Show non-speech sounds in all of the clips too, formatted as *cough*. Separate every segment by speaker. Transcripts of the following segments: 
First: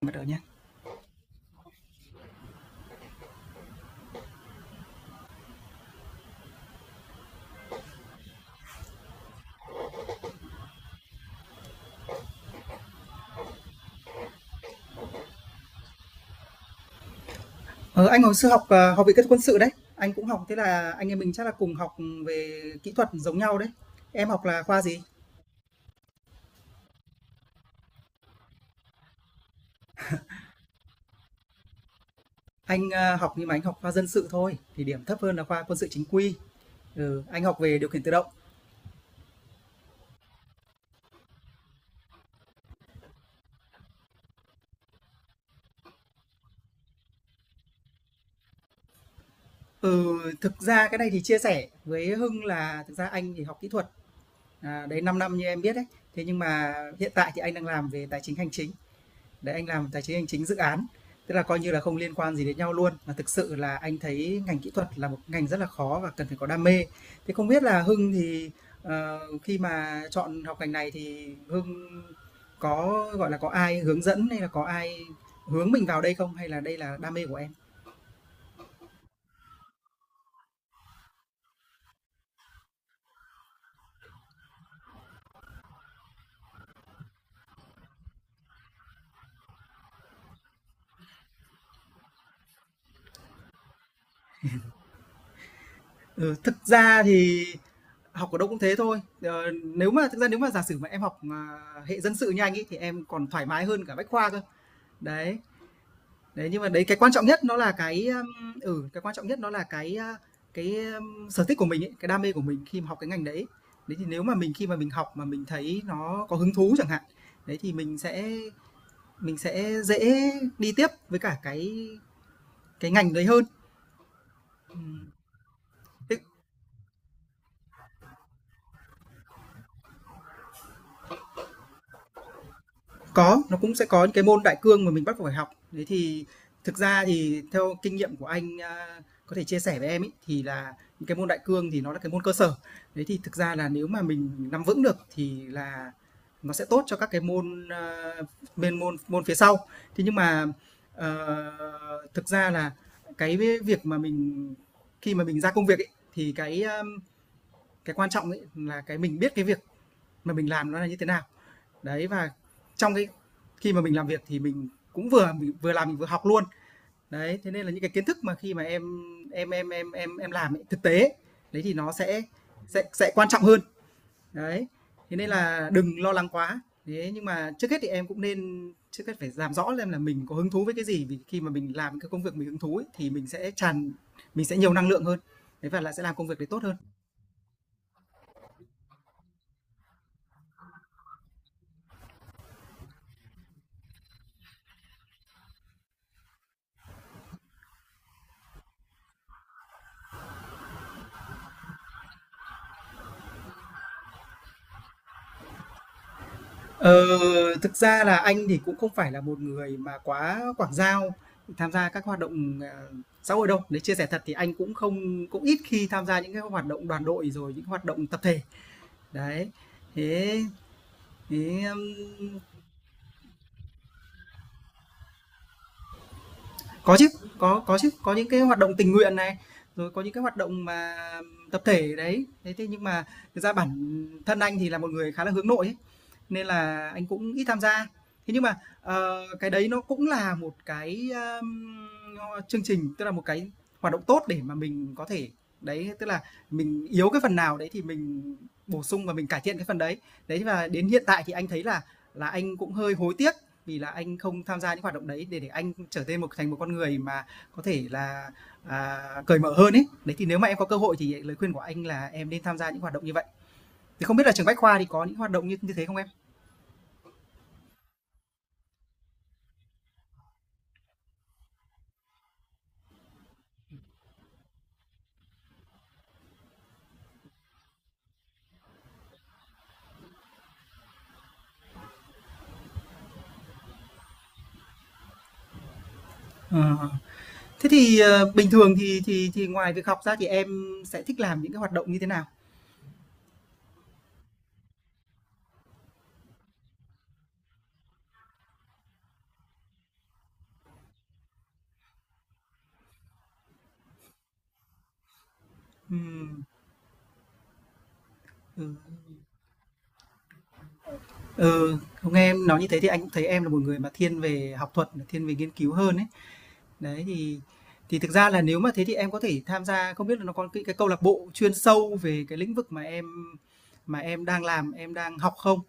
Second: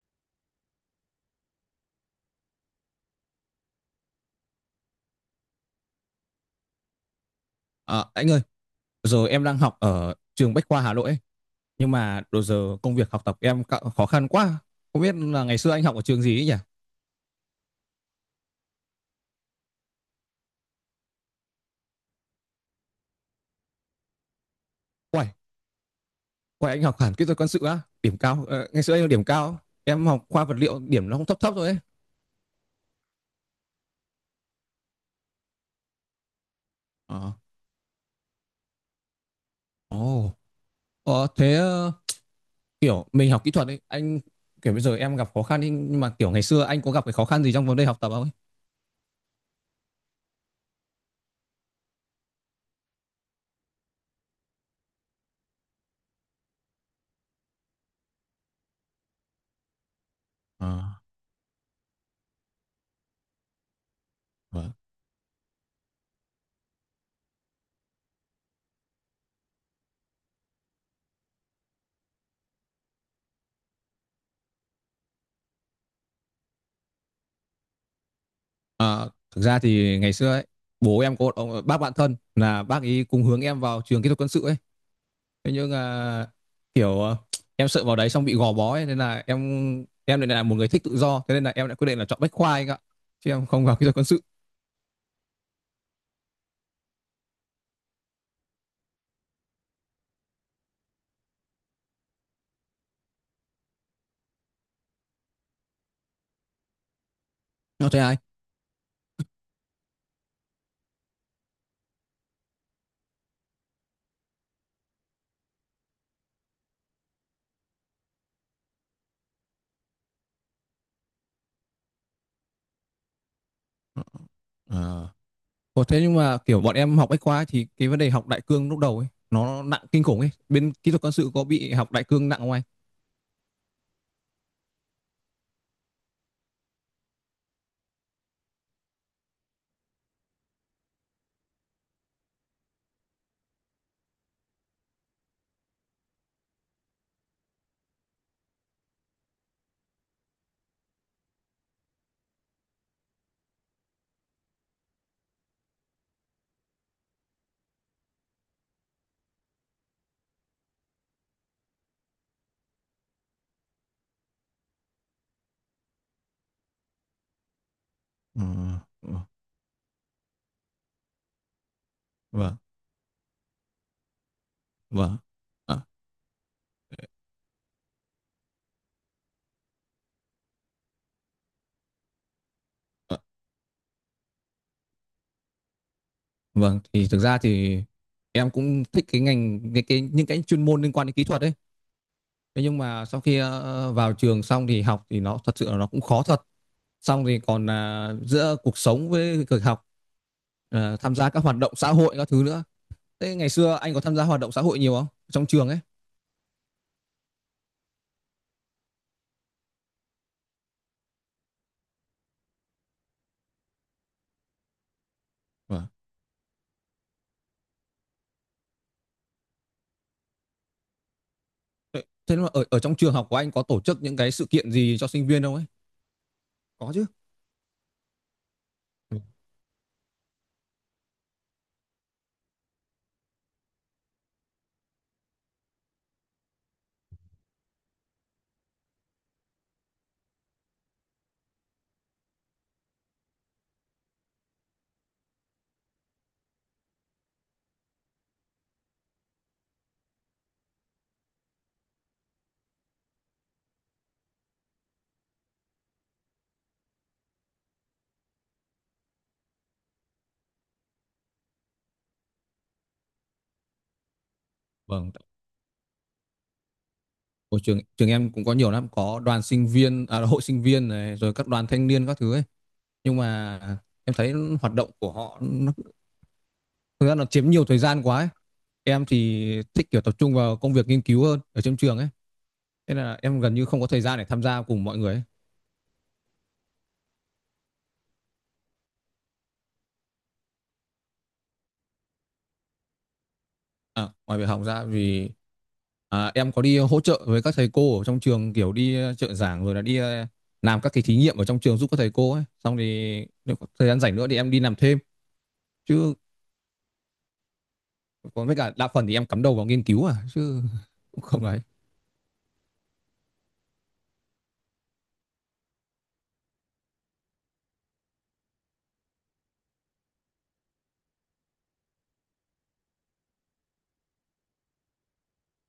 Speaker 1: Bắt đầu nhá.
Speaker 2: À, anh ơi, giờ em đang học ở trường Bách khoa Hà Nội ấy, nhưng mà đồ giờ công việc học tập em khó khăn quá. Không biết là ngày xưa anh học ở trường gì ấy nhỉ?
Speaker 1: Ờ, anh hồi xưa học, học Viện Kỹ thuật Quân sự đấy, anh cũng học thế là anh em mình chắc là cùng học về kỹ thuật giống nhau đấy. Em học là khoa gì?
Speaker 2: Quay, quay anh học hẳn kỹ thuật quân sự á, điểm cao. Ờ, Ngày xưa anh điểm cao, em học khoa vật liệu điểm nó cũng thấp thấp rồi ấy.
Speaker 1: Anh, học nhưng mà anh học khoa dân sự thôi, thì điểm thấp hơn là khoa quân sự chính quy. Ừ,
Speaker 2: Ờ,
Speaker 1: anh học về điều khiển tự động.
Speaker 2: ồ, thế kiểu mình học kỹ thuật ấy, anh kiểu bây giờ em gặp khó khăn ấy, nhưng mà kiểu ngày xưa anh có gặp cái khó khăn gì trong vấn đề học tập không ấy?
Speaker 1: Ừ, thực ra cái này thì chia sẻ với Hưng là thực ra anh thì học kỹ thuật, đấy 5 năm như em biết đấy. Thế nhưng mà hiện tại thì anh đang làm về tài chính hành chính. Đấy, anh làm tài chính hành chính dự
Speaker 2: Ờ,
Speaker 1: án, tức là coi như là không liên quan gì đến nhau luôn, mà thực sự là anh thấy ngành kỹ
Speaker 2: vâng.
Speaker 1: thuật là một ngành rất là khó và cần phải có đam mê. Thế không biết là Hưng thì, khi mà chọn học ngành này thì Hưng có, gọi là, có ai hướng dẫn hay là có ai hướng mình vào đây không? Hay là đây là đam mê của em?
Speaker 2: Ờ, Thực ra thì ngày xưa ấy, bố em có một ông bác bạn thân là bác ấy cùng hướng em vào trường kỹ thuật quân sự ấy. Thế nhưng à, kiểu à, em sợ vào đấy xong bị gò bó ấy, nên là em lại là một người thích tự do thế nên là em đã quyết định là chọn Bách Khoa anh ạ chứ em không vào *laughs* kỹ thuật quân sự.
Speaker 1: Ừ, thực ra thì học ở đâu cũng thế thôi. Ờ, Nếu mà thực ra nếu mà giả sử mà em học, hệ dân sự như anh ấy thì em còn thoải mái hơn cả Bách khoa cơ. Đấy, Đấy, nhưng mà đấy cái quan trọng nhất nó là
Speaker 2: Nó thế
Speaker 1: cái,
Speaker 2: ai.
Speaker 1: cái quan trọng nhất nó là cái, sở thích của mình ấy, cái đam mê của mình khi mà học cái ngành đấy. Đấy, thì nếu mà mình khi mà mình học mà mình thấy nó có hứng thú chẳng hạn, đấy, thì mình sẽ dễ đi tiếp với cả cái ngành đấy hơn.
Speaker 2: Ờ.
Speaker 1: Ừm,
Speaker 2: Ủa, thế nhưng
Speaker 1: thế
Speaker 2: mà kiểu bọn em học Bách Khoa ấy, thì cái vấn đề học đại cương lúc đầu ấy nó nặng kinh khủng ấy bên kỹ thuật quân sự có bị học đại cương nặng không anh?
Speaker 1: Có, nó cũng sẽ có những cái môn đại cương mà mình bắt buộc phải học. Đấy thì thực ra thì theo kinh nghiệm của anh, có thể chia sẻ với em ấy, thì là những cái môn đại cương thì nó là cái môn cơ sở. Đấy thì thực ra là nếu mà mình nắm vững được thì là nó sẽ tốt cho các cái môn, bên môn môn phía sau. Thế nhưng mà, thực ra là cái việc mà mình khi mà mình ra công việc ấy, thì cái, cái quan trọng ấy là cái mình biết cái việc mà mình làm nó là như thế nào. Đấy và trong cái khi mà mình làm việc thì mình cũng vừa vừa làm mình vừa học luôn. Đấy, thế nên là những cái kiến thức mà
Speaker 2: Ờ,
Speaker 1: khi mà em
Speaker 2: ờ,
Speaker 1: em em em em em làm ấy, thực tế đấy thì nó sẽ
Speaker 2: vâng
Speaker 1: sẽ sẽ quan trọng hơn. Đấy. Thế
Speaker 2: vâng.
Speaker 1: nên là
Speaker 2: À,
Speaker 1: đừng lo lắng quá. Thế nhưng mà trước hết thì em cũng nên trước hết phải làm rõ lên là mình có hứng thú với cái gì vì khi mà mình làm cái công việc mình hứng thú ấy, thì
Speaker 2: à,
Speaker 1: mình sẽ nhiều năng lượng hơn. Đấy và là sẽ làm công việc đấy tốt hơn.
Speaker 2: vâng. Thì thực ra thì em cũng thích cái ngành cái những cái chuyên môn liên quan đến kỹ thuật ấy. Thế nhưng mà sau khi vào trường xong thì học thì nó thật sự là nó cũng khó thật. Xong thì còn là giữa cuộc sống với việc học tham gia các hoạt động xã hội các thứ nữa. Thế ngày xưa anh có tham gia hoạt động xã hội nhiều không? Trong trường ấy.
Speaker 1: Ờ, Thực ra là anh thì cũng không phải là một người mà quá quảng giao, tham gia các hoạt động, xã hội đâu. Nếu chia sẻ thật thì anh cũng không cũng ít khi
Speaker 2: Vâng.
Speaker 1: tham gia những cái hoạt động đoàn đội, rồi những hoạt động tập thể. Đấy, thế thế,
Speaker 2: Thế thế mà ở ở trong trường học của anh có tổ chức những cái sự kiện gì cho sinh viên không ấy? Có
Speaker 1: Có
Speaker 2: chứ.
Speaker 1: chứ, có chứ, có những cái hoạt động tình nguyện
Speaker 2: Ừ.
Speaker 1: này, rồi có những cái hoạt động mà tập thể đấy. Thế thế nhưng mà thực ra bản thân anh thì là một người khá là hướng nội ấy, nên là anh cũng ít tham gia. Thế nhưng mà, cái đấy nó cũng là một cái, chương trình, tức là một cái hoạt động tốt để mà mình có thể đấy, tức là mình yếu cái phần nào đấy thì mình bổ sung và mình cải thiện cái phần đấy. Đấy, và đến hiện tại thì anh thấy là anh cũng hơi hối tiếc vì là anh không tham gia những hoạt động đấy để anh trở nên một thành một con người mà có thể là cởi mở hơn ấy, đấy thì nếu mà em có cơ hội thì lời khuyên của anh là em nên tham gia những hoạt động như vậy thì không biết là trường bách khoa thì có
Speaker 2: Vâng.
Speaker 1: những hoạt động như như thế không em?
Speaker 2: Ở trường trường em cũng có nhiều lắm, có đoàn sinh viên, à, hội sinh viên này, rồi các đoàn thanh niên các thứ ấy. Nhưng mà em thấy hoạt động của họ nó thực ra nó chiếm nhiều thời gian quá ấy. Em thì thích kiểu tập trung vào công việc nghiên cứu hơn ở trong trường ấy. Thế là em gần như không có thời gian để tham gia cùng mọi người ấy.
Speaker 1: à. Thế thì bình thường thì ngoài việc học ra thì em sẽ thích làm những cái hoạt động như thế nào?
Speaker 2: À, ngoài việc học ra vì em có đi hỗ trợ với các thầy cô ở trong trường kiểu đi trợ giảng rồi là đi làm các cái thí nghiệm ở trong trường giúp các thầy cô ấy. Xong thì nếu có thời gian rảnh nữa thì em đi làm thêm. Chứ
Speaker 1: Ừm,
Speaker 2: còn với
Speaker 1: ừ.
Speaker 2: cả đa phần thì em cắm đầu vào nghiên cứu à chứ *laughs* cũng không ấy.
Speaker 1: Ừ, không, nghe em nói như thế thì anh cũng thấy em là một người mà thiên về học thuật thiên về nghiên cứu hơn ấy. Đấy, thì thực ra là nếu mà thế thì em có thể tham gia không biết là nó có cái câu lạc bộ chuyên sâu về cái lĩnh vực mà em đang làm, em đang học không?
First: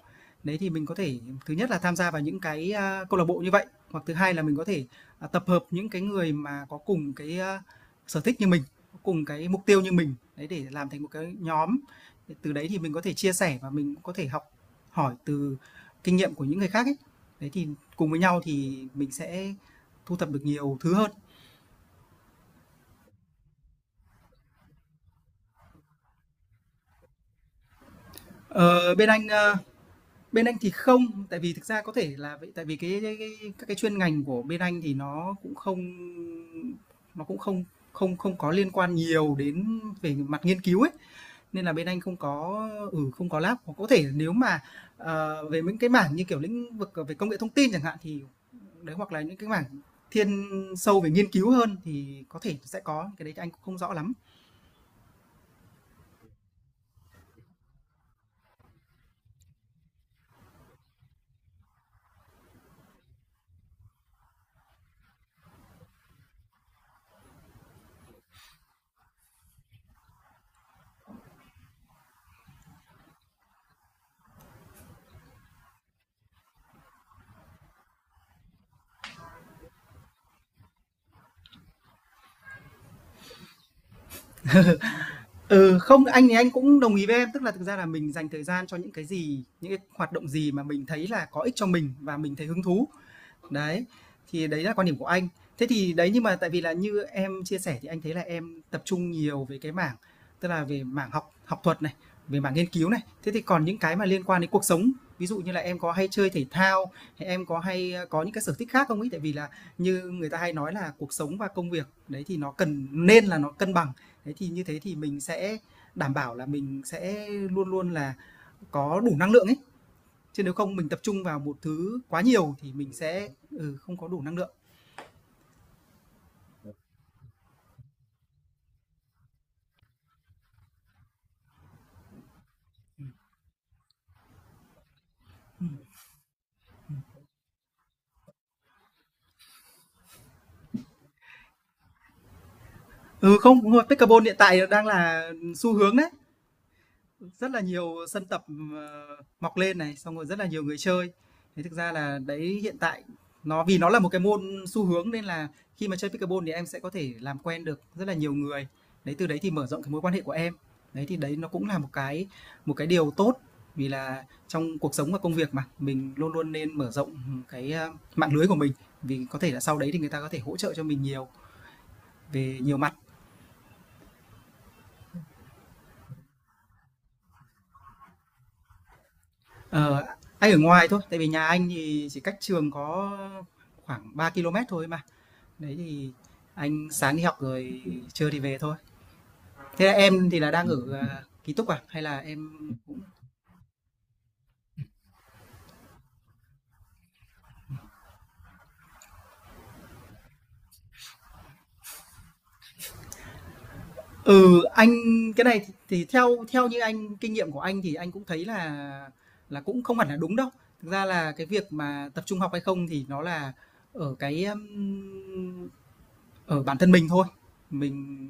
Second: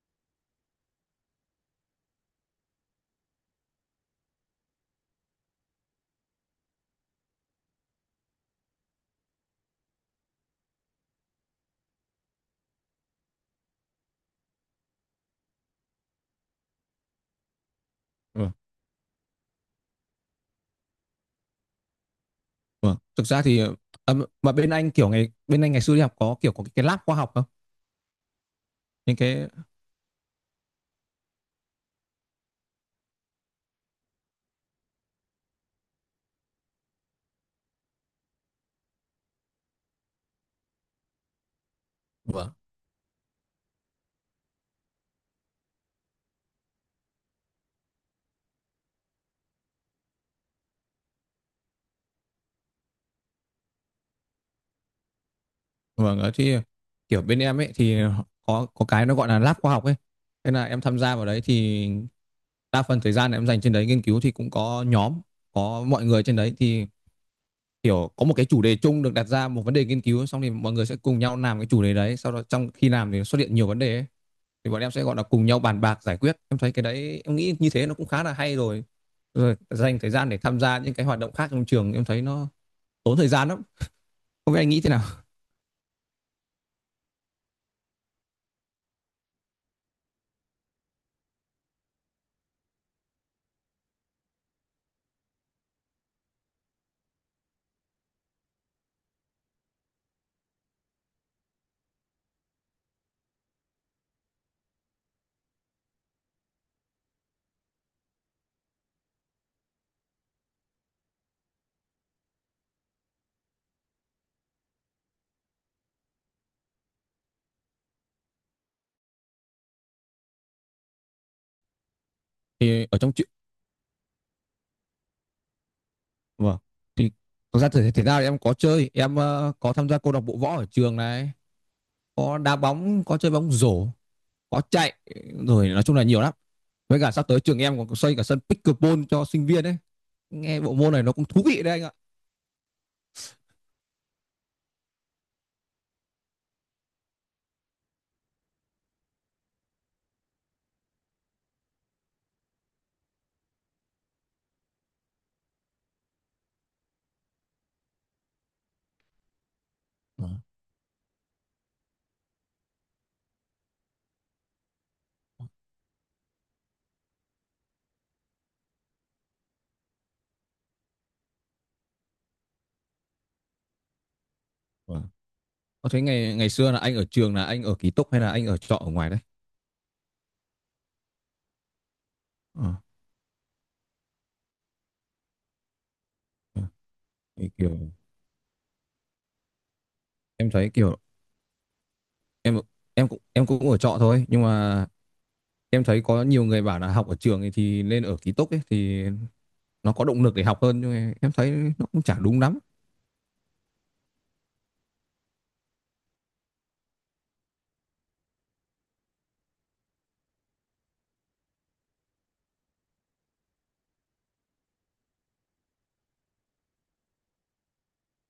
Speaker 1: Đấy, thì mình có thể thứ nhất là tham gia vào những cái, câu lạc bộ như vậy, hoặc thứ hai là mình có thể, tập hợp những cái người mà có cùng cái, sở thích như mình, có cùng cái mục tiêu như mình, đấy, để làm thành một cái nhóm. Từ đấy thì mình có thể chia sẻ và mình cũng có thể học hỏi từ kinh nghiệm của những người khác ấy. Đấy, thì cùng với nhau
Speaker 2: Ừ.
Speaker 1: thì mình sẽ thu thập được nhiều thứ hơn.
Speaker 2: Ừ. Thực ra thì ờ, mà bên anh kiểu ngày bên anh ngày xưa đi học có kiểu có cái lab khoa học không?
Speaker 1: Ờ, bên
Speaker 2: Những
Speaker 1: anh,
Speaker 2: cái.
Speaker 1: ơ, Bên anh thì không, tại vì thực ra có thể là vậy tại vì cái các cái chuyên ngành của bên anh thì nó cũng không không không có liên quan nhiều đến về mặt nghiên cứu ấy, nên là bên anh không có lab. Hoặc có thể nếu mà, về những cái mảng như, kiểu, lĩnh vực về công nghệ thông tin chẳng hạn thì đấy, hoặc là những cái mảng thiên sâu về nghiên cứu hơn thì có thể sẽ có, cái đấy thì anh cũng không rõ lắm.
Speaker 2: Vâng, ở thì kiểu bên em ấy thì có cái nó gọi là lab khoa học ấy. Thế là em tham gia vào đấy thì đa phần thời gian em dành trên đấy nghiên cứu thì cũng có nhóm, có mọi người trên đấy thì kiểu có một cái chủ đề chung được đặt ra một vấn đề nghiên cứu xong thì mọi người sẽ cùng nhau làm cái chủ đề đấy, sau đó trong khi làm thì xuất hiện nhiều vấn đề ấy. Thì bọn em sẽ gọi là cùng nhau bàn bạc giải quyết. Em thấy cái đấy em nghĩ như thế nó cũng khá là hay rồi. Rồi dành thời gian để tham gia những cái hoạt động khác trong trường em thấy nó tốn thời gian lắm. Không biết anh nghĩ thế nào?
Speaker 1: Ừ, không, anh thì anh cũng đồng ý với em, tức là thực ra là mình dành thời gian cho những cái gì, những cái hoạt động gì mà mình thấy là có ích cho mình và mình thấy hứng thú. Đấy, thì đấy là quan điểm của anh. Thế thì đấy, nhưng mà tại vì là như em chia sẻ thì anh thấy là em tập trung nhiều về cái mảng, tức là về mảng học học thuật này, về mảng nghiên cứu này. Thế thì còn những cái mà liên quan đến cuộc sống, ví dụ như là em có hay chơi thể thao, hay em có hay, có những cái sở thích khác không ấy? Tại vì là như người ta hay nói là cuộc sống và công việc, đấy, thì nó cần nên là nó cân bằng. Thế thì như thế thì mình sẽ đảm bảo là mình sẽ luôn luôn là có đủ năng lượng ấy, chứ nếu không mình tập trung vào một thứ quá nhiều thì
Speaker 2: Thì
Speaker 1: mình
Speaker 2: ở trong
Speaker 1: sẽ không có đủ năng lượng.
Speaker 2: Vâng. Thì thực ra thể thao thì em có chơi, em có tham gia câu lạc bộ võ ở trường này, có đá bóng, có chơi bóng rổ, có chạy, rồi nói chung là nhiều lắm. Với cả sắp tới trường em còn xây cả sân pickleball cho sinh viên đấy. Nghe bộ môn này nó cũng thú vị đấy anh ạ.
Speaker 1: Ừ, không, đúng rồi, pickleball hiện tại đang là xu hướng đấy. Rất là nhiều sân tập, ờ, mọc lên này, xong rồi rất là nhiều người chơi. Thế thực ra là đấy hiện tại nó vì nó là một cái môn xu hướng nên là khi mà chơi pickleball thì em sẽ có thể làm quen được rất là nhiều người. Đấy, từ đấy thì mở rộng cái mối quan hệ
Speaker 2: Ờ,
Speaker 1: của em. Đấy, thì đấy nó cũng là một cái điều tốt vì là trong cuộc sống và công việc mà, mình luôn luôn nên mở rộng, cái, mạng lưới của mình, vì có thể là sau đấy thì người ta có thể hỗ trợ cho mình nhiều về nhiều mặt.
Speaker 2: vâng. Có thấy ngày ngày xưa là anh ở trường là anh ở ký túc hay là anh ở trọ ở ngoài đấy?
Speaker 1: Ờ, anh ở ngoài thôi, tại vì nhà anh thì chỉ cách trường
Speaker 2: Ờ,
Speaker 1: có khoảng 3 ki-lô-mét thôi mà. Đấy thì
Speaker 2: ờ.
Speaker 1: anh sáng đi học
Speaker 2: Thì
Speaker 1: rồi
Speaker 2: kiểu
Speaker 1: trưa thì về thôi. Thế là em thì
Speaker 2: em
Speaker 1: là đang
Speaker 2: thấy
Speaker 1: ở,
Speaker 2: kiểu
Speaker 1: ký túc à? Hay là em
Speaker 2: em em cũng ở trọ thôi, nhưng mà em thấy có nhiều người bảo là học ở trường thì nên ở ký túc ấy thì nó có động lực để học hơn nhưng mà em thấy nó cũng chả đúng lắm.
Speaker 1: Ừ, anh cái này thì theo theo như anh kinh nghiệm của anh thì anh cũng thấy là cũng không hẳn là đúng đâu. Thực ra là cái việc mà tập trung học hay không thì nó là ở cái um, ở bản thân mình thôi, mình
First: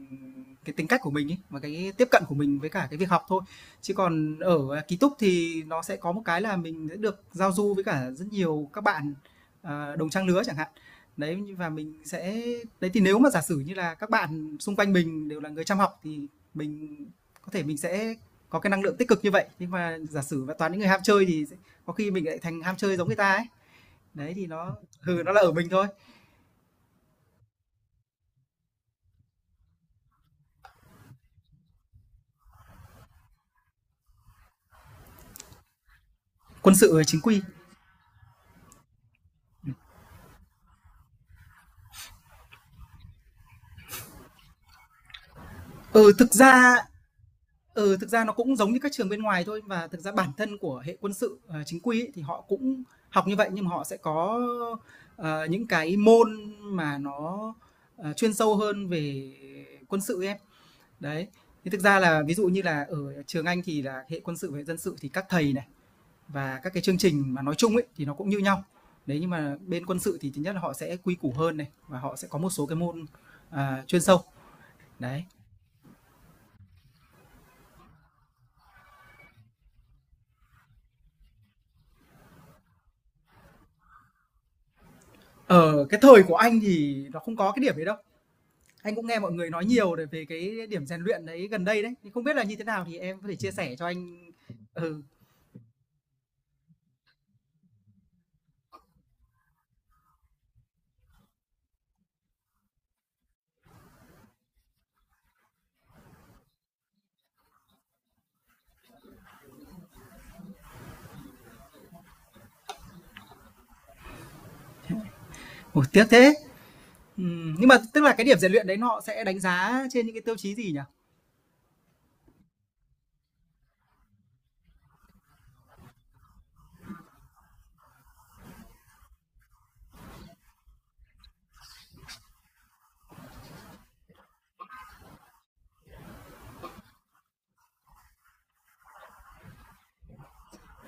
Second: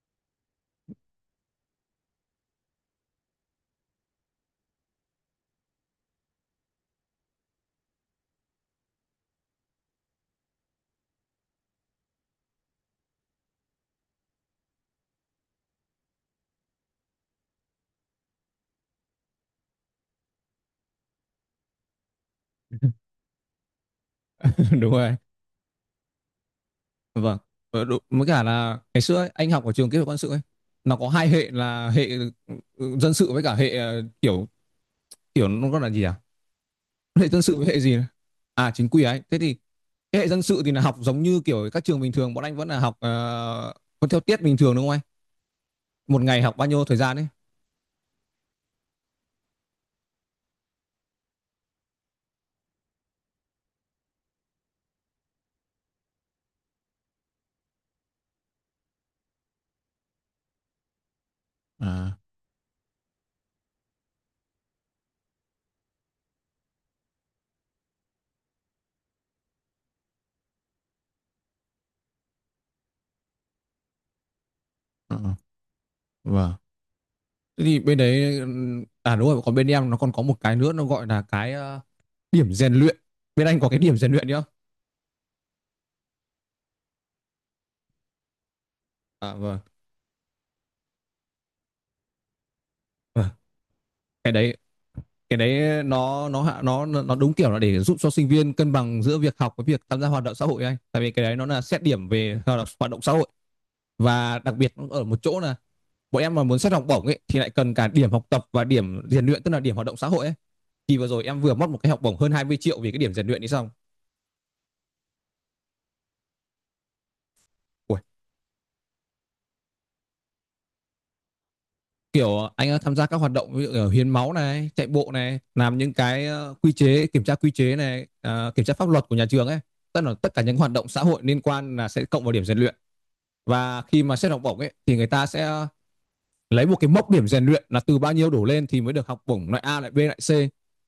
Speaker 1: cái tính cách của mình ấy, và cái tiếp cận của mình với cả cái việc học thôi. Chứ còn ở, ký túc thì nó sẽ có một cái là mình sẽ được giao du với cả rất nhiều các bạn, đồng trang lứa chẳng hạn. Đấy, và mình sẽ đấy, thì nếu mà giả sử như là các bạn xung quanh mình đều là người chăm học thì mình mình sẽ có cái năng lượng tích cực như vậy. Nhưng mà giả sử mà toàn những người ham chơi thì sẽ có khi mình lại thành ham chơi giống
Speaker 2: *laughs*
Speaker 1: người ta ấy. Đấy, thì
Speaker 2: Đúng rồi.
Speaker 1: nó là ở mình thôi.
Speaker 2: Vâng. Đúng. Mới cả là ngày xưa ấy, anh học ở trường kỹ thuật quân sự ấy nó có hai hệ là hệ dân sự với cả hệ kiểu kiểu nó gọi là gì à?
Speaker 1: Quân sự, chính
Speaker 2: Hệ
Speaker 1: quy.
Speaker 2: dân sự với hệ gì nhỉ? À chính quy ấy thế thì cái hệ dân sự thì là học giống như kiểu các trường bình thường bọn anh vẫn là học vẫn theo tiết bình thường đúng không anh,
Speaker 1: Ừ,
Speaker 2: một
Speaker 1: thực
Speaker 2: ngày học bao
Speaker 1: ra
Speaker 2: nhiêu thời gian ấy?
Speaker 1: Ừ, thực ra nó cũng giống như các trường bên ngoài thôi và thực ra bản thân của hệ quân sự, chính quy ấy, thì họ cũng học như vậy nhưng mà họ sẽ có, những cái môn mà nó, chuyên sâu hơn về quân sự ấy em. Đấy, thì thực ra
Speaker 2: À
Speaker 1: là ví dụ như là ở trường Anh thì là hệ quân sự và hệ dân sự thì các thầy này và các cái chương trình mà nói chung ấy thì nó cũng như nhau. Đấy, nhưng mà bên quân sự thì thứ nhất là họ sẽ quy củ hơn này và họ sẽ có một số cái môn, chuyên sâu.
Speaker 2: ờ,
Speaker 1: Đấy.
Speaker 2: ờ, vâng. Thế thì bên đấy à đúng rồi còn bên em nó còn có một cái nữa nó gọi là cái điểm rèn luyện, bên anh có cái điểm rèn luyện nữa.
Speaker 1: Ở cái thời của anh thì nó không có cái điểm đấy đâu. Anh cũng nghe mọi
Speaker 2: À
Speaker 1: người
Speaker 2: vâng
Speaker 1: nói nhiều để về cái điểm rèn luyện đấy gần đây đấy, thì không biết là như thế nào thì em
Speaker 2: vâng.
Speaker 1: có thể chia sẻ cho anh?
Speaker 2: cái đấy
Speaker 1: Ừ,
Speaker 2: cái đấy nó hạ nó đúng kiểu là để giúp cho sinh viên cân bằng giữa việc học với việc tham gia hoạt động xã hội ấy anh, tại vì cái đấy nó là xét điểm về hoạt động xã hội và đặc biệt ở một chỗ là bọn em mà muốn xét học bổng ấy thì lại cần cả điểm học tập và điểm rèn luyện tức là điểm hoạt động xã hội ấy, thì vừa rồi em vừa mất một cái học bổng hơn 20 triệu vì cái điểm rèn luyện đi xong.
Speaker 1: ôi, tiếc thế. Nhưng mà
Speaker 2: Ui,
Speaker 1: tức là cái điểm rèn luyện đấy nó sẽ đánh giá trên những cái tiêu chí gì nhỉ?
Speaker 2: kiểu anh đã tham gia các hoạt động ví dụ ở hiến máu này chạy bộ này làm những cái quy chế kiểm tra quy chế này kiểm tra pháp luật của nhà trường ấy, tức là tất cả những hoạt động xã hội liên quan là sẽ cộng vào điểm rèn luyện, và khi mà xét học bổng ấy thì người ta sẽ lấy một cái mốc điểm rèn luyện là từ bao nhiêu đổ lên thì mới được học bổng loại A lại B lại C,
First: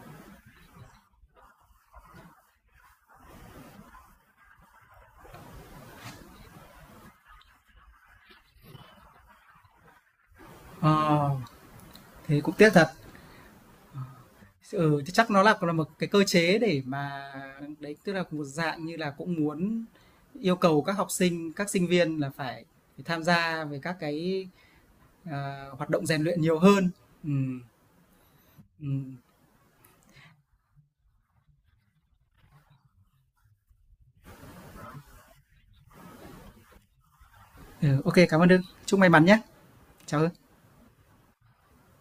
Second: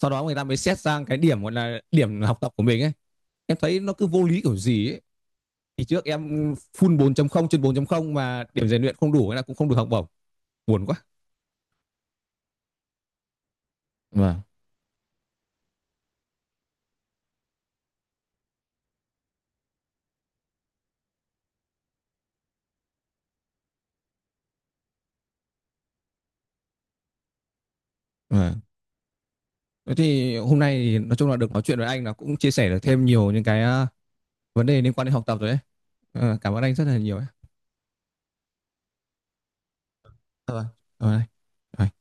Speaker 2: sau đó người ta mới xét sang cái điểm gọi là điểm học tập của mình ấy. Em thấy nó cứ vô lý kiểu gì ấy, thì trước em full 4.0 trên 4.0 mà điểm rèn luyện không đủ hay là cũng không được học bổng, buồn quá.
Speaker 1: Ờ, Thế cũng tiếc thật.
Speaker 2: Vâng,
Speaker 1: Ừ, thì chắc nó là một cái cơ chế để mà đấy, tức là một dạng như là cũng muốn yêu cầu các học sinh, các sinh viên là phải phải tham gia về các cái, hoạt động rèn luyện nhiều hơn. Ừm,
Speaker 2: vâng.
Speaker 1: ừm,
Speaker 2: Thế thì hôm nay thì nói chung là được nói chuyện với anh là cũng chia sẻ được thêm nhiều những cái à, vấn đề liên quan đến học tập rồi đấy. Cảm ơn anh rất là nhiều ấy.
Speaker 1: ừ, OK, cảm ơn Hưng. Chúc may mắn nhé. Chào Hưng.
Speaker 2: Ờ, Cảm anh. Rồi.